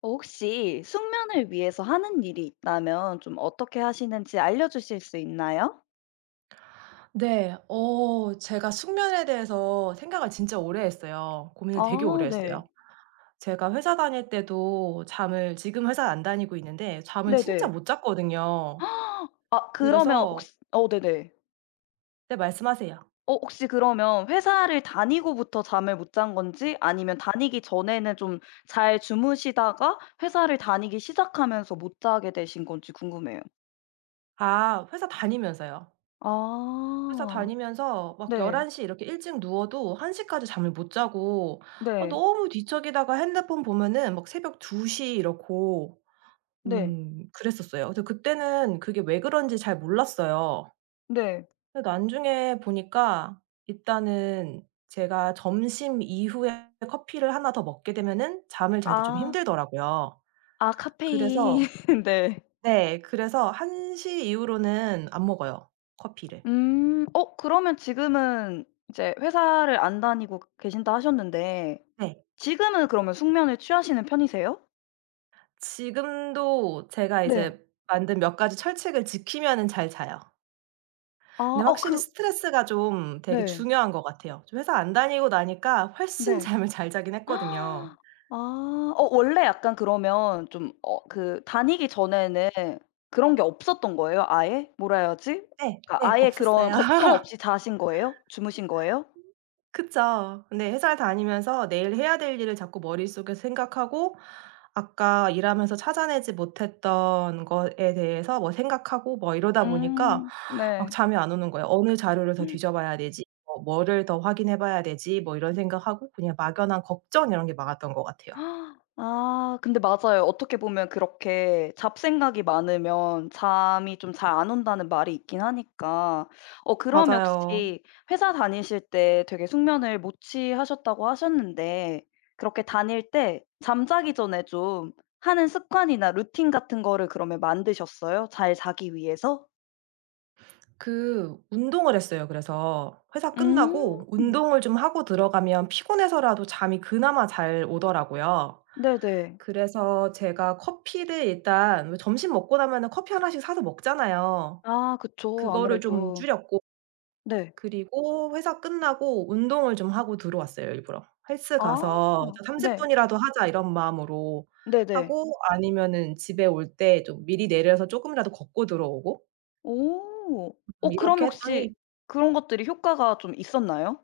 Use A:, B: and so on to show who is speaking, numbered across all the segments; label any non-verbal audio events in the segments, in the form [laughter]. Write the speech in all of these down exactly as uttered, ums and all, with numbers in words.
A: 어 혹시 숙면을 위해서 하는 일이 있다면 좀 어떻게 하시는지 알려주실 수 있나요?
B: 네. 어 제가 숙면에 대해서 생각을 진짜 오래 했어요. 고민을 되게
A: 아,
B: 오래
A: 네.
B: 했어요. 제가 회사 다닐 때도 잠을, 지금 회사 안 다니고 있는데, 잠을 진짜
A: 네네.
B: 못 잤거든요.
A: [gasps] 아, 그러면
B: 그래서.
A: 혹시, 어 네네.
B: 네, 말씀하세요.
A: 어 혹시 그러면 회사를 다니고부터 잠을 못 잔 건지 아니면 다니기 전에는 좀 잘 주무시다가 회사를 다니기 시작하면서 못 자게 되신 건지 궁금해요.
B: 아, 회사 다니면서요. 회사
A: 아.
B: 다니면서 막 1
A: 네.
B: 1시 이렇게 일찍 누워도 1 시까지 잠을 못 자고, 아
A: 네.
B: 너무 뒤척이다가 핸드폰 보면은 막 새벽 두 시 이렇고,
A: 네.
B: 음 그랬었어요. 근데 그때는 그게 왜 그런지 잘 몰랐어요.
A: 네.
B: 근데 나중에 보니까 일단은 제가 점심 이후에 커피를 하나 더 먹게 되면은 잠을 잘 때 좀
A: 아.
B: 힘들더라고요.
A: 아, 카페인.
B: 그래서.
A: [laughs] 네.
B: 네. 그래서 한 시 이후로는 안 먹어요, 커피를.
A: 음. 어 그러면 지금은 이제 회사를 안 다니고 계신다 하셨는데,
B: 네.
A: 지금은 그러면 숙면을 취하시는 편이세요?
B: 지금도 제가
A: 네.
B: 이제 만든 몇 가지 철책을 지키면은 잘 자요.
A: 아.
B: 근데
A: 어 그
B: 확실히 스트레스가 좀 되게
A: 네.
B: 중요한 것 같아요. 좀 회사 안 다니고 나니까 훨씬 [laughs]
A: 네.
B: 잠을 잘 자긴
A: [gasps]
B: 했거든요.
A: 아. 어 원래 약간, 그러면 좀, 어 그 다니기 전에는 그런 게 없었던 거예요, 아예? 뭐라 해야지?
B: 네.
A: 그러니까
B: 네.
A: 아예 그런
B: 없었어요.
A: 걱정 없이 자신 거예요? 주무신 거예요?
B: 그쵸. 근데 회사를 다니면서 내일 해야 될 일을 자꾸 머릿속에 생각하고 아까 일하면서 찾아내지 못했던 것에 대해서 뭐 생각하고 뭐 이러다 보니까
A: 음.
B: 막
A: 네.
B: 잠이 안 오는 거예요. '어느 자료를 더 뒤져 봐야 되지? 뭐 뭐를 더 확인해 봐야 되지?' 뭐 이런 생각하고 그냥 막연한 걱정 이런 게 많았던 것 같아요.
A: 아 아, 근데 맞아요. 어떻게 보면 그렇게 잡생각이 많으면 잠이 좀 잘 안 온다는 말이 있긴 하니까. 어 그러면
B: 맞아요.
A: 혹시 회사 다니실 때 되게 숙면을 못 취하셨다고 하셨는데, 그렇게 다닐 때 잠자기 전에 좀 하는 습관이나 루틴 같은 거를 그러면 만드셨어요? 잘 자기 위해서?
B: 그 운동을 했어요. 그래서 회사 끝나고
A: 음.
B: 운동을 좀 하고 들어가면 피곤해서라도 잠이 그나마 잘 오더라고요.
A: 네네.
B: 그래서 제가 커피를 일단 왜 점심 먹고 나면은 커피 하나씩 사서 먹잖아요.
A: 아, 그쵸.
B: 그거를 좀
A: 아무래도.
B: 줄였고
A: 네.
B: 그리고 회사 끝나고 운동을 좀 하고 들어왔어요 일부러. 헬스
A: 아.
B: 가서 '30
A: 네.
B: 분이라도 하자.' 이런 마음으로
A: 네네.
B: 하고 아니면은 집에 올 때 좀 미리 내려서 조금이라도 걷고 들어오고
A: 오.
B: 음
A: 어 그럼
B: 이렇게 했더니
A: 혹시 그런 것들이 효과가 좀 있었나요?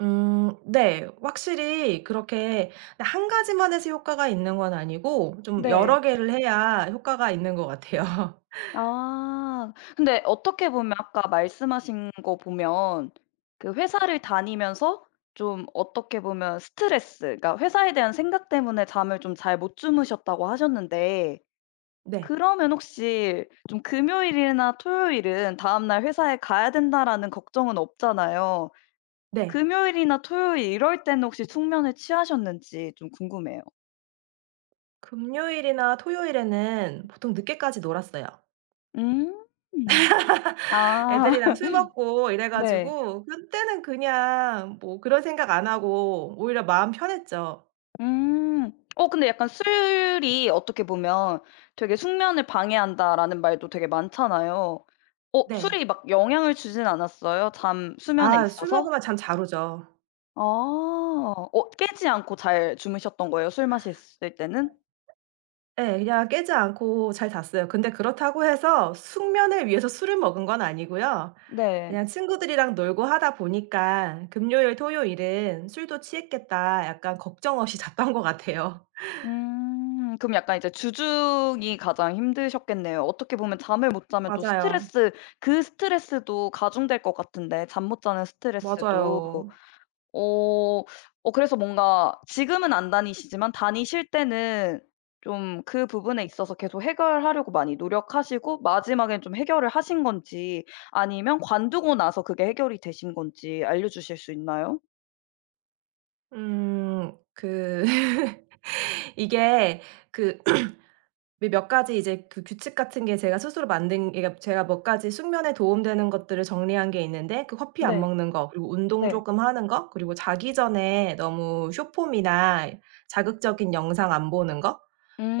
B: 음 네, 확실히 그렇게 한 가지만 해서 효과가 있는 건 아니고 좀 여러
A: 네.
B: 개를 해야 효과가 있는 것 같아요. [laughs]
A: 아. 근데 어떻게 보면 아까 말씀하신 거 보면, 그 회사를 다니면서 좀, 어떻게 보면 스트레스, 그러니까 회사에 대한 생각 때문에 잠을 좀 잘 못 주무셨다고 하셨는데,
B: 네.
A: 그러면 혹시 좀 금요일이나 토요일은 '다음 날 회사에 가야 된다.'라는 걱정은 없잖아요.
B: 네.
A: 금요일이나 토요일 이럴 때는 혹시 숙면을 취하셨는지 좀 궁금해요.
B: 금요일이나 토요일에는 보통 늦게까지 놀았어요.
A: 음. 아.
B: 애들이랑
A: [laughs]
B: 술 먹고 이래
A: 네.
B: 가지고 그때는 그냥 뭐 그런 생각 안 하고 오히려 마음 편했죠.
A: 음. 어 근데 약간 "술이 어떻게 보면 되게 숙면을 방해한다."라는 말도 되게 많잖아요. 어
B: 네.
A: 술이 막 영향을 주진 않았어요? 잠, 수면에
B: 아 술
A: 있어서?
B: 먹으면 잠 잘 오죠.
A: 아. 어 깨지 않고 잘 주무셨던 거예요? 술 마셨을 때는?
B: 예. 그냥 깨지 않고 잘 잤어요. 근데 그렇다고 해서 숙면을 위해서 술을 먹은 건 아니고요.
A: 네.
B: 그냥 친구들이랑 놀고 하다 보니까 '금요일 토요일은 술도 취했겠다.' 약간 걱정 없이 [laughs] 잤던 것 같아요.
A: 음. 그럼 약간 이제 주중이 가장 힘드셨겠네요. 어떻게 보면 잠을 못 자면 또
B: 맞아요.
A: 스트레스, 그 스트레스도 가중될 것 같은데, 잠 못 자는 스트레스도.
B: 맞아요.
A: 어. 어 그래서 뭔가 지금은 안 다니시지만 다니실 때는 좀 그 부분에 있어서 계속 해결하려고 많이 노력하시고 마지막엔 좀 해결을 하신 건지, 아니면 관두고 나서 그게 해결이 되신 건지 알려주실 수 있나요?
B: 음 그 [laughs] 이게 그 [clears throat] 몇 가지 이제 그 규칙 같은 게 제가 스스로 만든, 그러니까 제가 몇 가지 숙면에 도움되는 것들을 정리한 게 있는데, 그 커피 안
A: 네.
B: 먹는 거, 그리고 운동
A: 네.
B: 조금 하는 거, 그리고 자기 전에 너무 쇼폼이나 자극적인 영상 안 보는 거,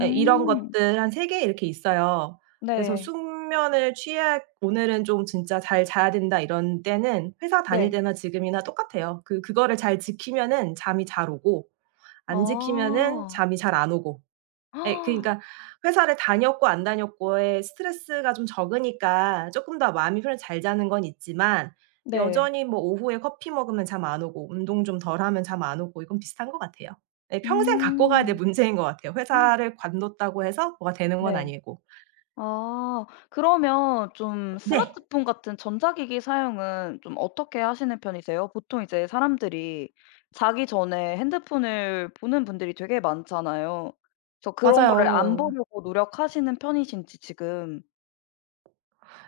B: 예 이런 것들 한 세 개 이렇게 있어요. 그래서
A: 네.
B: 숙면을 취해, 오늘은 좀 진짜 '잘 자야 된다.' 이런 때는 회사 다닐
A: 네.
B: 때나 지금이나 똑같아요. 그 그거를 잘 지키면은 잠이 잘 오고 안 지키면은
A: 아.
B: 잠이 잘 안 오고 예 그러니까
A: [gasps]
B: 회사를 다녔고 안 다녔고의 스트레스가 좀 적으니까 쪼끔 더 마음이 편해서 잘 자는 건 있지만
A: 네.
B: 여전히 뭐 오후에 커피 먹으면 잠 안 오고 운동 좀 덜 하면 잠 안 오고 이건 비슷한 것 같아요. 예 평생 갖고 가야 될
A: 음.
B: 문제인 것 같아요. 회사를 관뒀다고 해서 뭐가 되는 건
A: 네.
B: 아니고.
A: 아. 그러면 좀
B: 네.
A: 스마트폰 같은 전자기기 사용은 좀 어떻게 하시는 편이세요? 보통 이제 사람들이 자기 전에 핸드폰을 보는 분들이 되게 많잖아요. 그래서 그런 거를 안
B: 맞아요.
A: 보려고 노력하시는 편이신지 지금.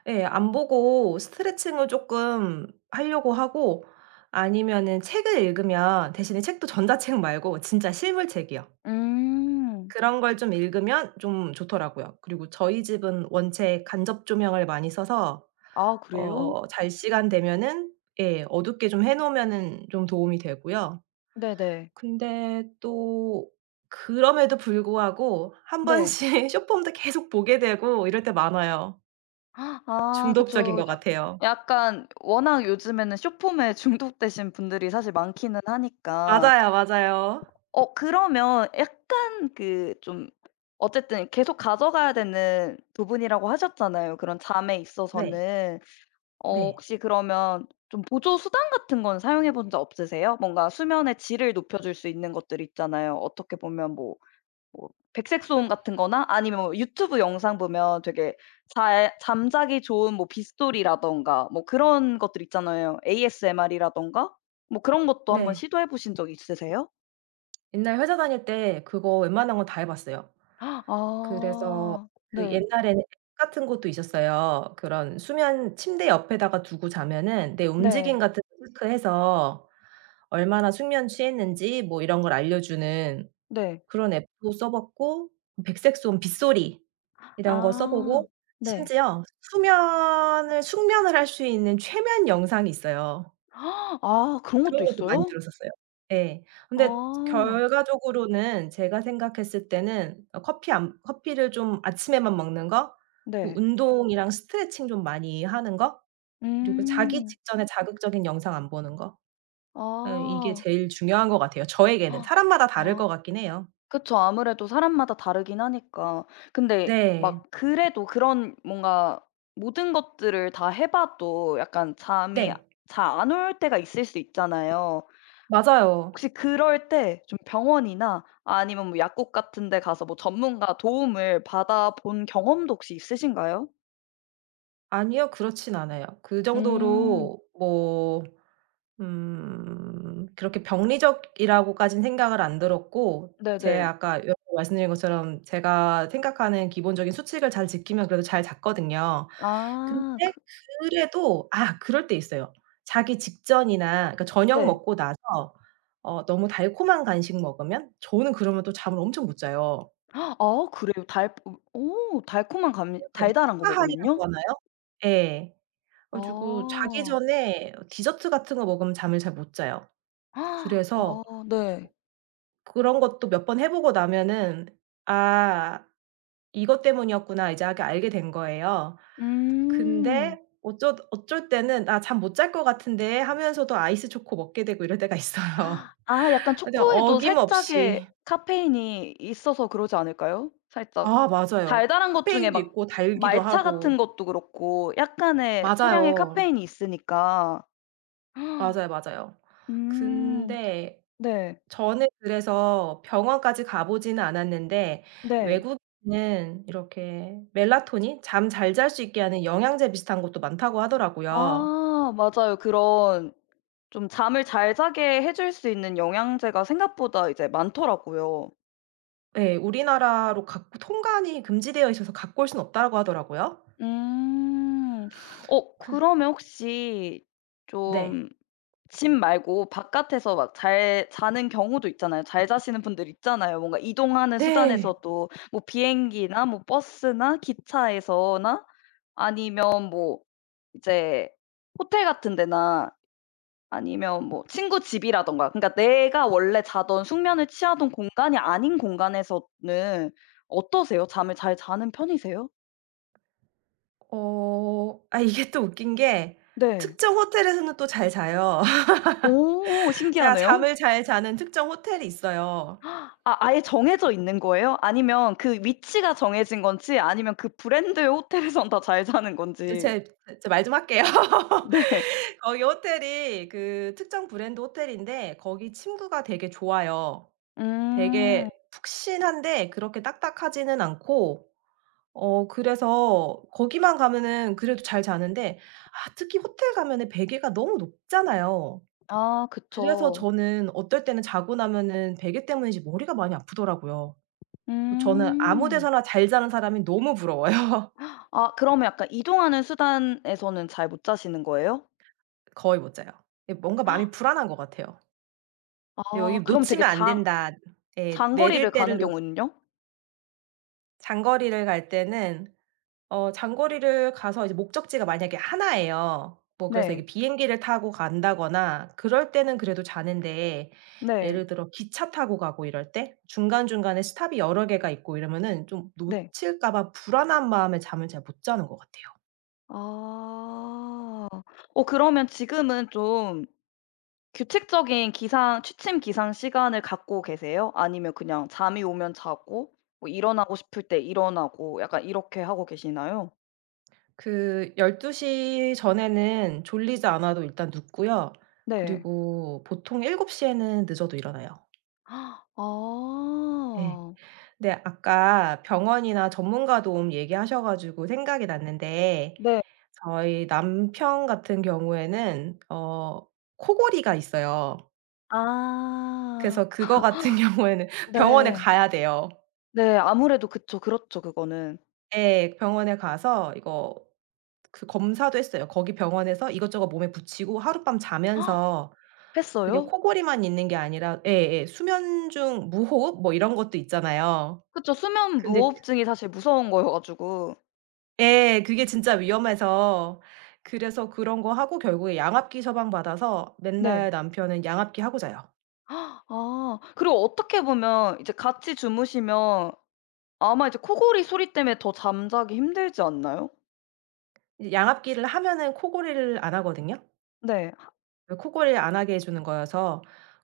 B: 예. 안 보고 스트레칭을 쪼끔 하려고 하고 아니면은 책을 읽으면, 대신에 책도 전자책 말고 진짜 실물책이요.
A: 음.
B: 그런 걸 좀 읽으면 좀 좋더라고요. 그리고 저희 집은 원체 간접 조명을 많이 써서
A: 아, 그래요?
B: 어 잘 시간 되면은 예 어둡게 좀 해 놓으면은 좀 도움이 되고요.
A: 네네.
B: 근데 또 그럼에도 불구하고 한
A: 네.
B: 번씩 [laughs] 쇼폼도 계속 보게 되고 이럴 때 많아요.
A: 아,
B: 중독적인
A: 그쵸.
B: 것
A: 야,
B: 같아요.
A: 약간 워낙 요즘에는 쇼폼에 [laughs] 중독되신 분들이 사실 많기는 하니까.
B: 맞아요, 맞아요.
A: 어 그러면 약간 그, 좀, 어쨌든 계속 가져가야 되는 부분이라고 하셨잖아요, 그런 잠에
B: 네.
A: 있어서는. 어
B: 네.
A: 혹시 그러면 좀 보조 수단 같은 건 사용해 본 적 없으세요? 뭔가 수면의 질을 높여 줄 수 있는 것들 있잖아요. 어떻게 보면 뭐, 뭐 백색 소음 같은 거나 아니면 뭐 유튜브 영상 보면 되게 잘 잠자기 좋은 뭐 빗소리라든가 뭐 그런 것들 있잖아요. 에이에스엠알이라든가 뭐 그런 것도 한번
B: 네.
A: 시도해 보신 적 있으세요?
B: 옛날 회사 다닐 때 그거 웬만한 건 다 해 봤어요. 그래서
A: 아.
B: 그
A: 네.
B: 옛날에는 앱 같은 것도 있었어요. 그런 수면, 침대 옆에다가 두고 자면은 내 움직임
A: 네.
B: 같은 거 체크해서 얼마나 숙면 취했는지 뭐 이런 걸 알려주는
A: 네.
B: 그런 앱도 써 봤고 백색소음, 빗소리 이런 거 써
A: 아.
B: 보고
A: 네.
B: 심지어 수면을, 숙면을 할 수 있는 최면 영상이 있어요.
A: 아, 그런 것도
B: 그런 것도 많이
A: 있어요?
B: 들었었어요. 예. 근데
A: 아.
B: 결과적으로는 제가 생각했을 때는 어 커피 안 커피를 좀 아침에만 먹는 거, 그
A: 네.
B: 운동이랑 스트레칭 좀 많이 하는 거, 그리고 자기
A: 음.
B: 직전에 자극적인 영상 안 보는 거. 예 이게
A: 아.
B: 제일 중요한 것 같아요, 저에게는. 사람마다 다를
A: 아.
B: 것 같긴 해요.
A: 그쵸. 아무래도 사람마다 다르긴 하니까. 근데
B: 네.
A: 막 그래도 그런 뭔가 모든 것들을 다 해 봐도 약간 잠이
B: 네.
A: 잘 안 올 때가 있을 수 있잖아요.
B: 맞아요.
A: 혹시 그럴 때 좀 병원이나 아니면 뭐 약국 같은 데 가서 뭐 전문가 도움을 받아본 경험도 혹시 있으신가요?
B: 아니요. 그렇진 않아요. 그
A: 음.
B: 정도로 뭐. 음. 그렇게 병리적이라고까진 생각을 안 들었고 제
A: 네네.
B: 아까 여러 번 말씀드린 것처럼 제가 생각하는 기본적인 수칙을 잘 지키면 그래도 잘 잤거든요.
A: 아
B: 근데
A: 그.
B: 그래도 아 그럴 때 있어요. 자기 직전이나 그러니까 저녁
A: 네.
B: 먹고 나서 어 너무 달콤한 간식 먹으면 저는 그러면 또 잠을 엄청 못 자요.
A: 아, 그래요? 달 오, 달콤한 감,
B: 약간
A: 달달한 거
B: 슈가 하이라고
A: 먹으면요?
B: 하나요? 예. 그래 가지고 자기
A: 아.
B: 전에 디저트 같은 거 먹으면 잠을 잘 못 자요.
A: 아.
B: 그래서
A: 네.
B: 그런 것도 몇 번 해 보고 나면은 '아 이것 때문이었구나.' 이제 하게 알게 된 거예요.
A: 음.
B: 근데 어쩌 어쩔 때는 '아 잠 못 잘 것 같은데.' 하면서도 아이스 초코 먹게 되고 이럴 때가 있어요.
A: 아, 약간
B: [laughs] 그냥
A: 초코에도
B: 어김없이
A: 살짝의 카페인이 있어서 그러지 않을까요? 살짝
B: 아, 맞아요.
A: 달달한 것 중에
B: 카페인도
A: 막
B: 있고 달기도
A: 말차 같은
B: 하고.
A: 것도 그렇고 약간의 소량의
B: 맞아요.
A: 카페인이 있으니까.
B: 맞아요, 맞아요.
A: 음.
B: 근데
A: 네.
B: 저는 그래서 병원까지 가 보지는 않았는데
A: 네.
B: 외국에는 이렇게 멜라토닌 잠 잘 잘 수 있게 하는 영양제 비슷한 것도 많다고 하더라고요.
A: 아, 맞아요. 그런, 좀 잠을 잘 자게 해줄 수 있는 영양제가 생각보다 이제 많더라고요.
B: 예. 우리나라로 갖고 통관이 금지되어 있어서 갖고 올 수는 없다고 하더라고요.
A: 음. 어
B: 그래서.
A: 그러면 혹시
B: 네.
A: 좀 집 말고 바깥에서 막 잘 자는 경우도 있잖아요. 잘 자시는 분들 있잖아요. 뭔가 이동하는
B: 네.
A: 수단에서도 뭐 비행기나 뭐 버스나 기차에서나, 아니면 뭐 이제 호텔 같은 데나 아니면 뭐 친구 집이라든가, 그러니까 내가 원래 자던 숙면을 취하던 공간이 아닌 공간에서는 어떠세요? 잠을 잘 자는 편이세요?
B: 어 아 이게 또 웃긴 게
A: 네.
B: 특정 호텔에서는 또 잘 자요. [laughs]
A: 오,
B: 제가
A: 신기하네요.
B: 잠을 잘 자는 특정 호텔이 있어요.
A: 아, 아예 정해져 있는 거예요? 아니면 그 위치가 정해진 건지, 아니면 그 브랜드의 호텔에선 다 잘 자는
B: 그
A: 건지.
B: 제 제 말 좀 할게요. [laughs]
A: 네.
B: 거기 호텔이 그 특정 브랜드 호텔인데 거기 침구가 되게 좋아요.
A: 음.
B: 되게 푹신한데 그렇게 딱딱하지는 않고 어 그래서 거기만 가면은 그래도 잘 자는데 아 특히 호텔 가면은 베개가 너무 높잖아요.
A: 아,
B: 그래서
A: 그쵸.
B: 저는 어떨 때는 자고 나면은 베개 때문인지 머리가 많이 아프더라고요. 저는 아무
A: 음.
B: 데서나 잘 자는 사람이 너무 부러워요.
A: 아, 그러면 약간 이동하는 수단에서는 잘 못 자시는 거예요?
B: [laughs] 거의 못 자요. 예 뭔가 마음이 불안한 것 같아요. '여기
A: 아, 그럼 되게
B: 놓치면 안
A: 장,
B: 된다. 예.
A: 장거리를
B: 내릴 때를
A: 가는
B: 놓.'
A: 경우는요?
B: 장거리를 갈 때는 어 장거리를 가서 이제 목적지가 만약에 하나예요. 뭐 그래서
A: 네.
B: 이게 비행기를 타고 간다거나 그럴 때는 그래도 자는데
A: 네.
B: 예를 들어 기차 타고 가고 이럴 때 중간중간에 스탑이 여러 개가 있고 이러면은 좀
A: 네.
B: 놓칠까 봐 불안한 마음에 잠을 잘 못 자는 것 같아요.
A: 아. 어 그러면 지금은 좀 규칙적인 기상, 취침, 기상 시간을 갖고 계세요? 아니면 그냥 잠이 오면 자고 뭐 일어나고 싶을 때 일어나고 약간 이렇게 하고 계시나요?
B: 그 열두 시 전에는 졸리지 않아도 일단 눕고요.
A: 네.
B: 그리고 보통 일곱 시 에는 늦어도 일어나요.
A: 아.
B: 네. 네. 아까 병원이나 전문가 도움 얘기하셔 가지고 생각이 났는데
A: 네.
B: 저희 남편 같은 경우에는 어 코골이가 있어요.
A: 아.
B: 그래서 그거 같은 [laughs] 경우에는 병원에
A: 네.
B: 가야 돼요.
A: 네. 아무래도 그쵸. 그렇죠, 그거는.
B: 예. 병원에 가서 이거 그 검사도 했어요. 거기 병원에서 이것저것 몸에 붙이고 하룻밤
A: 헉,
B: 자면서 그게
A: 했어요?
B: 코골이만 있는 게 아니라 예예 수면 중 무호흡 뭐 이런 것도 있잖아요.
A: 그쵸. 수면
B: 근데
A: 무호흡증이 사실 무서운 거여 가지고.
B: 예. 그게 진짜 위험해서 그래서 그런 거 하고 결국에 양압기 처방 받아서 맨날
A: 네.
B: 남편은 양압기 하고 자요.
A: 아. 그리고 어떻게 보면 이제 같이 주무시면 아마 이제 코골이 소리 때문에 더 잠자기 힘들지 않나요?
B: 이 양압기를 하면은 코골이를 안 하거든요.
A: 네.
B: 그 코골이를 안 하게 해 주는 거여서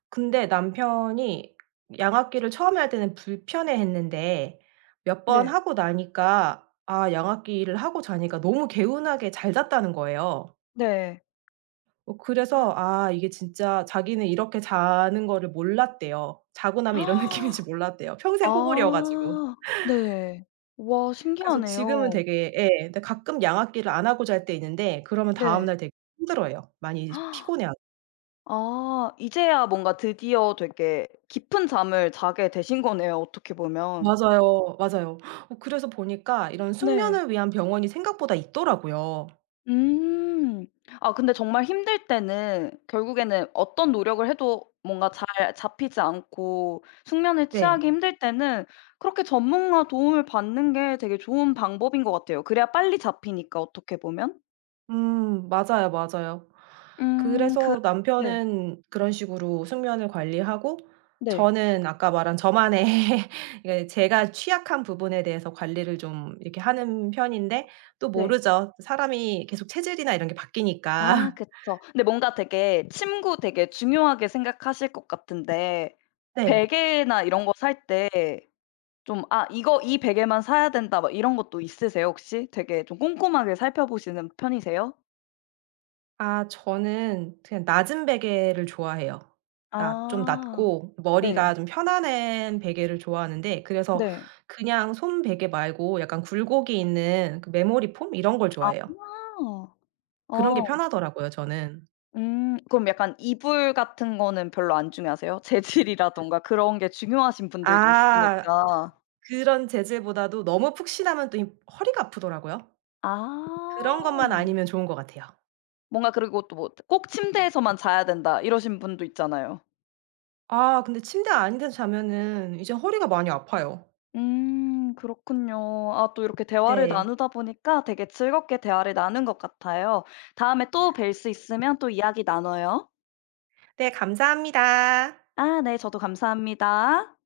B: 근데 남편이 양압기를 처음에 할 때는 불편해했는데 몇 번
A: 네.
B: 하고 나니까 아 양압기를 하고 자니까 너무 개운하게 잘 잤다는 거예요.
A: 네.
B: 어 그래서
A: [gasps]
B: 아 이게 진짜 자기는 이렇게 자는 거를 몰랐대요. 자고 나면 이런 [laughs] 느낌인지 몰랐대요. 평생 코골이여 가지고.
A: 아. 네. 와,
B: 그래서 지금은
A: 신기하네요.
B: 되게 예 근데 가끔 양악기를 안 하고 잘 때 있는데 그러면
A: 네.
B: 다음날 되게 힘들어해요. 많이
A: [gasps]
B: 피곤해하고.
A: 아, 이제야 뭔가 드디어 되게 깊은 잠을 자게 되신 거네요, 어떻게 보면.
B: 맞아요. 맞아요. 어 그래서 보니까 이런
A: 네.
B: 숙면을 위한 병원이 생각보다 있더라고요.
A: 음. 아, 근데 정말 힘들 때는 결국에는 어떤 노력을 해도 뭔가 잘 잡히지 않고 숙면을 취하기
B: 네.
A: 힘들 때는 그렇게 전문가 도움을 받는 게 되게 좋은 방법인 것 같아요. 그래야 빨리 잡히니까 어떻게 보면.
B: 음 맞아요, 맞아요.
A: 음 그.
B: 그래서
A: 네.
B: 남편은 그런 식으로 숙면을 관리하고
A: 네.
B: 저는 아까 말한 저만의 [laughs] 이게 제가 취약한 부분에 대해서 관리를 좀 이렇게 하는 편인데 또
A: 네.
B: 모르죠. 사람이 계속 체질이나 이런 게
A: 아,
B: 바뀌니까. [laughs]
A: 그쵸. 근데 뭔가 되게 침구 되게 중요하게 생각하실 것 같은데,
B: 네.
A: 베개나 이런 거 살 때 좀 '아, 이거 이 베개만 사야 된다.' 막 이런 것도 있으세요, 혹시? 되게 좀 꼼꼼하게 살펴보시는 편이세요?
B: 아 저는 그냥 낮은 베개를 좋아해요. 낮 좀
A: 아.
B: 낮고
A: 네.
B: 머리가 좀 편안한 베개를 좋아하는데 그래서
A: 네.
B: 그냥 솜 베개 말고 약간 굴곡이 있는 그 메모리 폼 이런 걸
A: 아.
B: 좋아해요. 그런 게
A: 어.
B: 편하더라고요 저는.
A: 음, 그럼 약간 이불 같은 거는 별로 안 중요하세요? 재질이라든가 그런 게 중요하신 분들도
B: 아,
A: 있으니까.
B: 그런 재질보다도 너무 푹신하면 또 이 허리가 아프더라고요.
A: 아.
B: 그런 것만 아니면 좋은 것 같아요.
A: 뭔가 그리고 또 뭐 꼭 침대에서만 자야 된다 이러신 분도 있잖아요.
B: 아 근데 침대 아닌 데서 자면은 이제 허리가 많이 아파요.
A: 음, 그렇군요. 아, 또 이렇게 대화를
B: 네.
A: 나누다 보니까 되게 즐겁게 대화를 나눈 것 같아요. 다음에 또 뵐 수 있으면 또 이야기 나눠요.
B: 네 감사합니다.
A: 아, 네. 저도 감사합니다.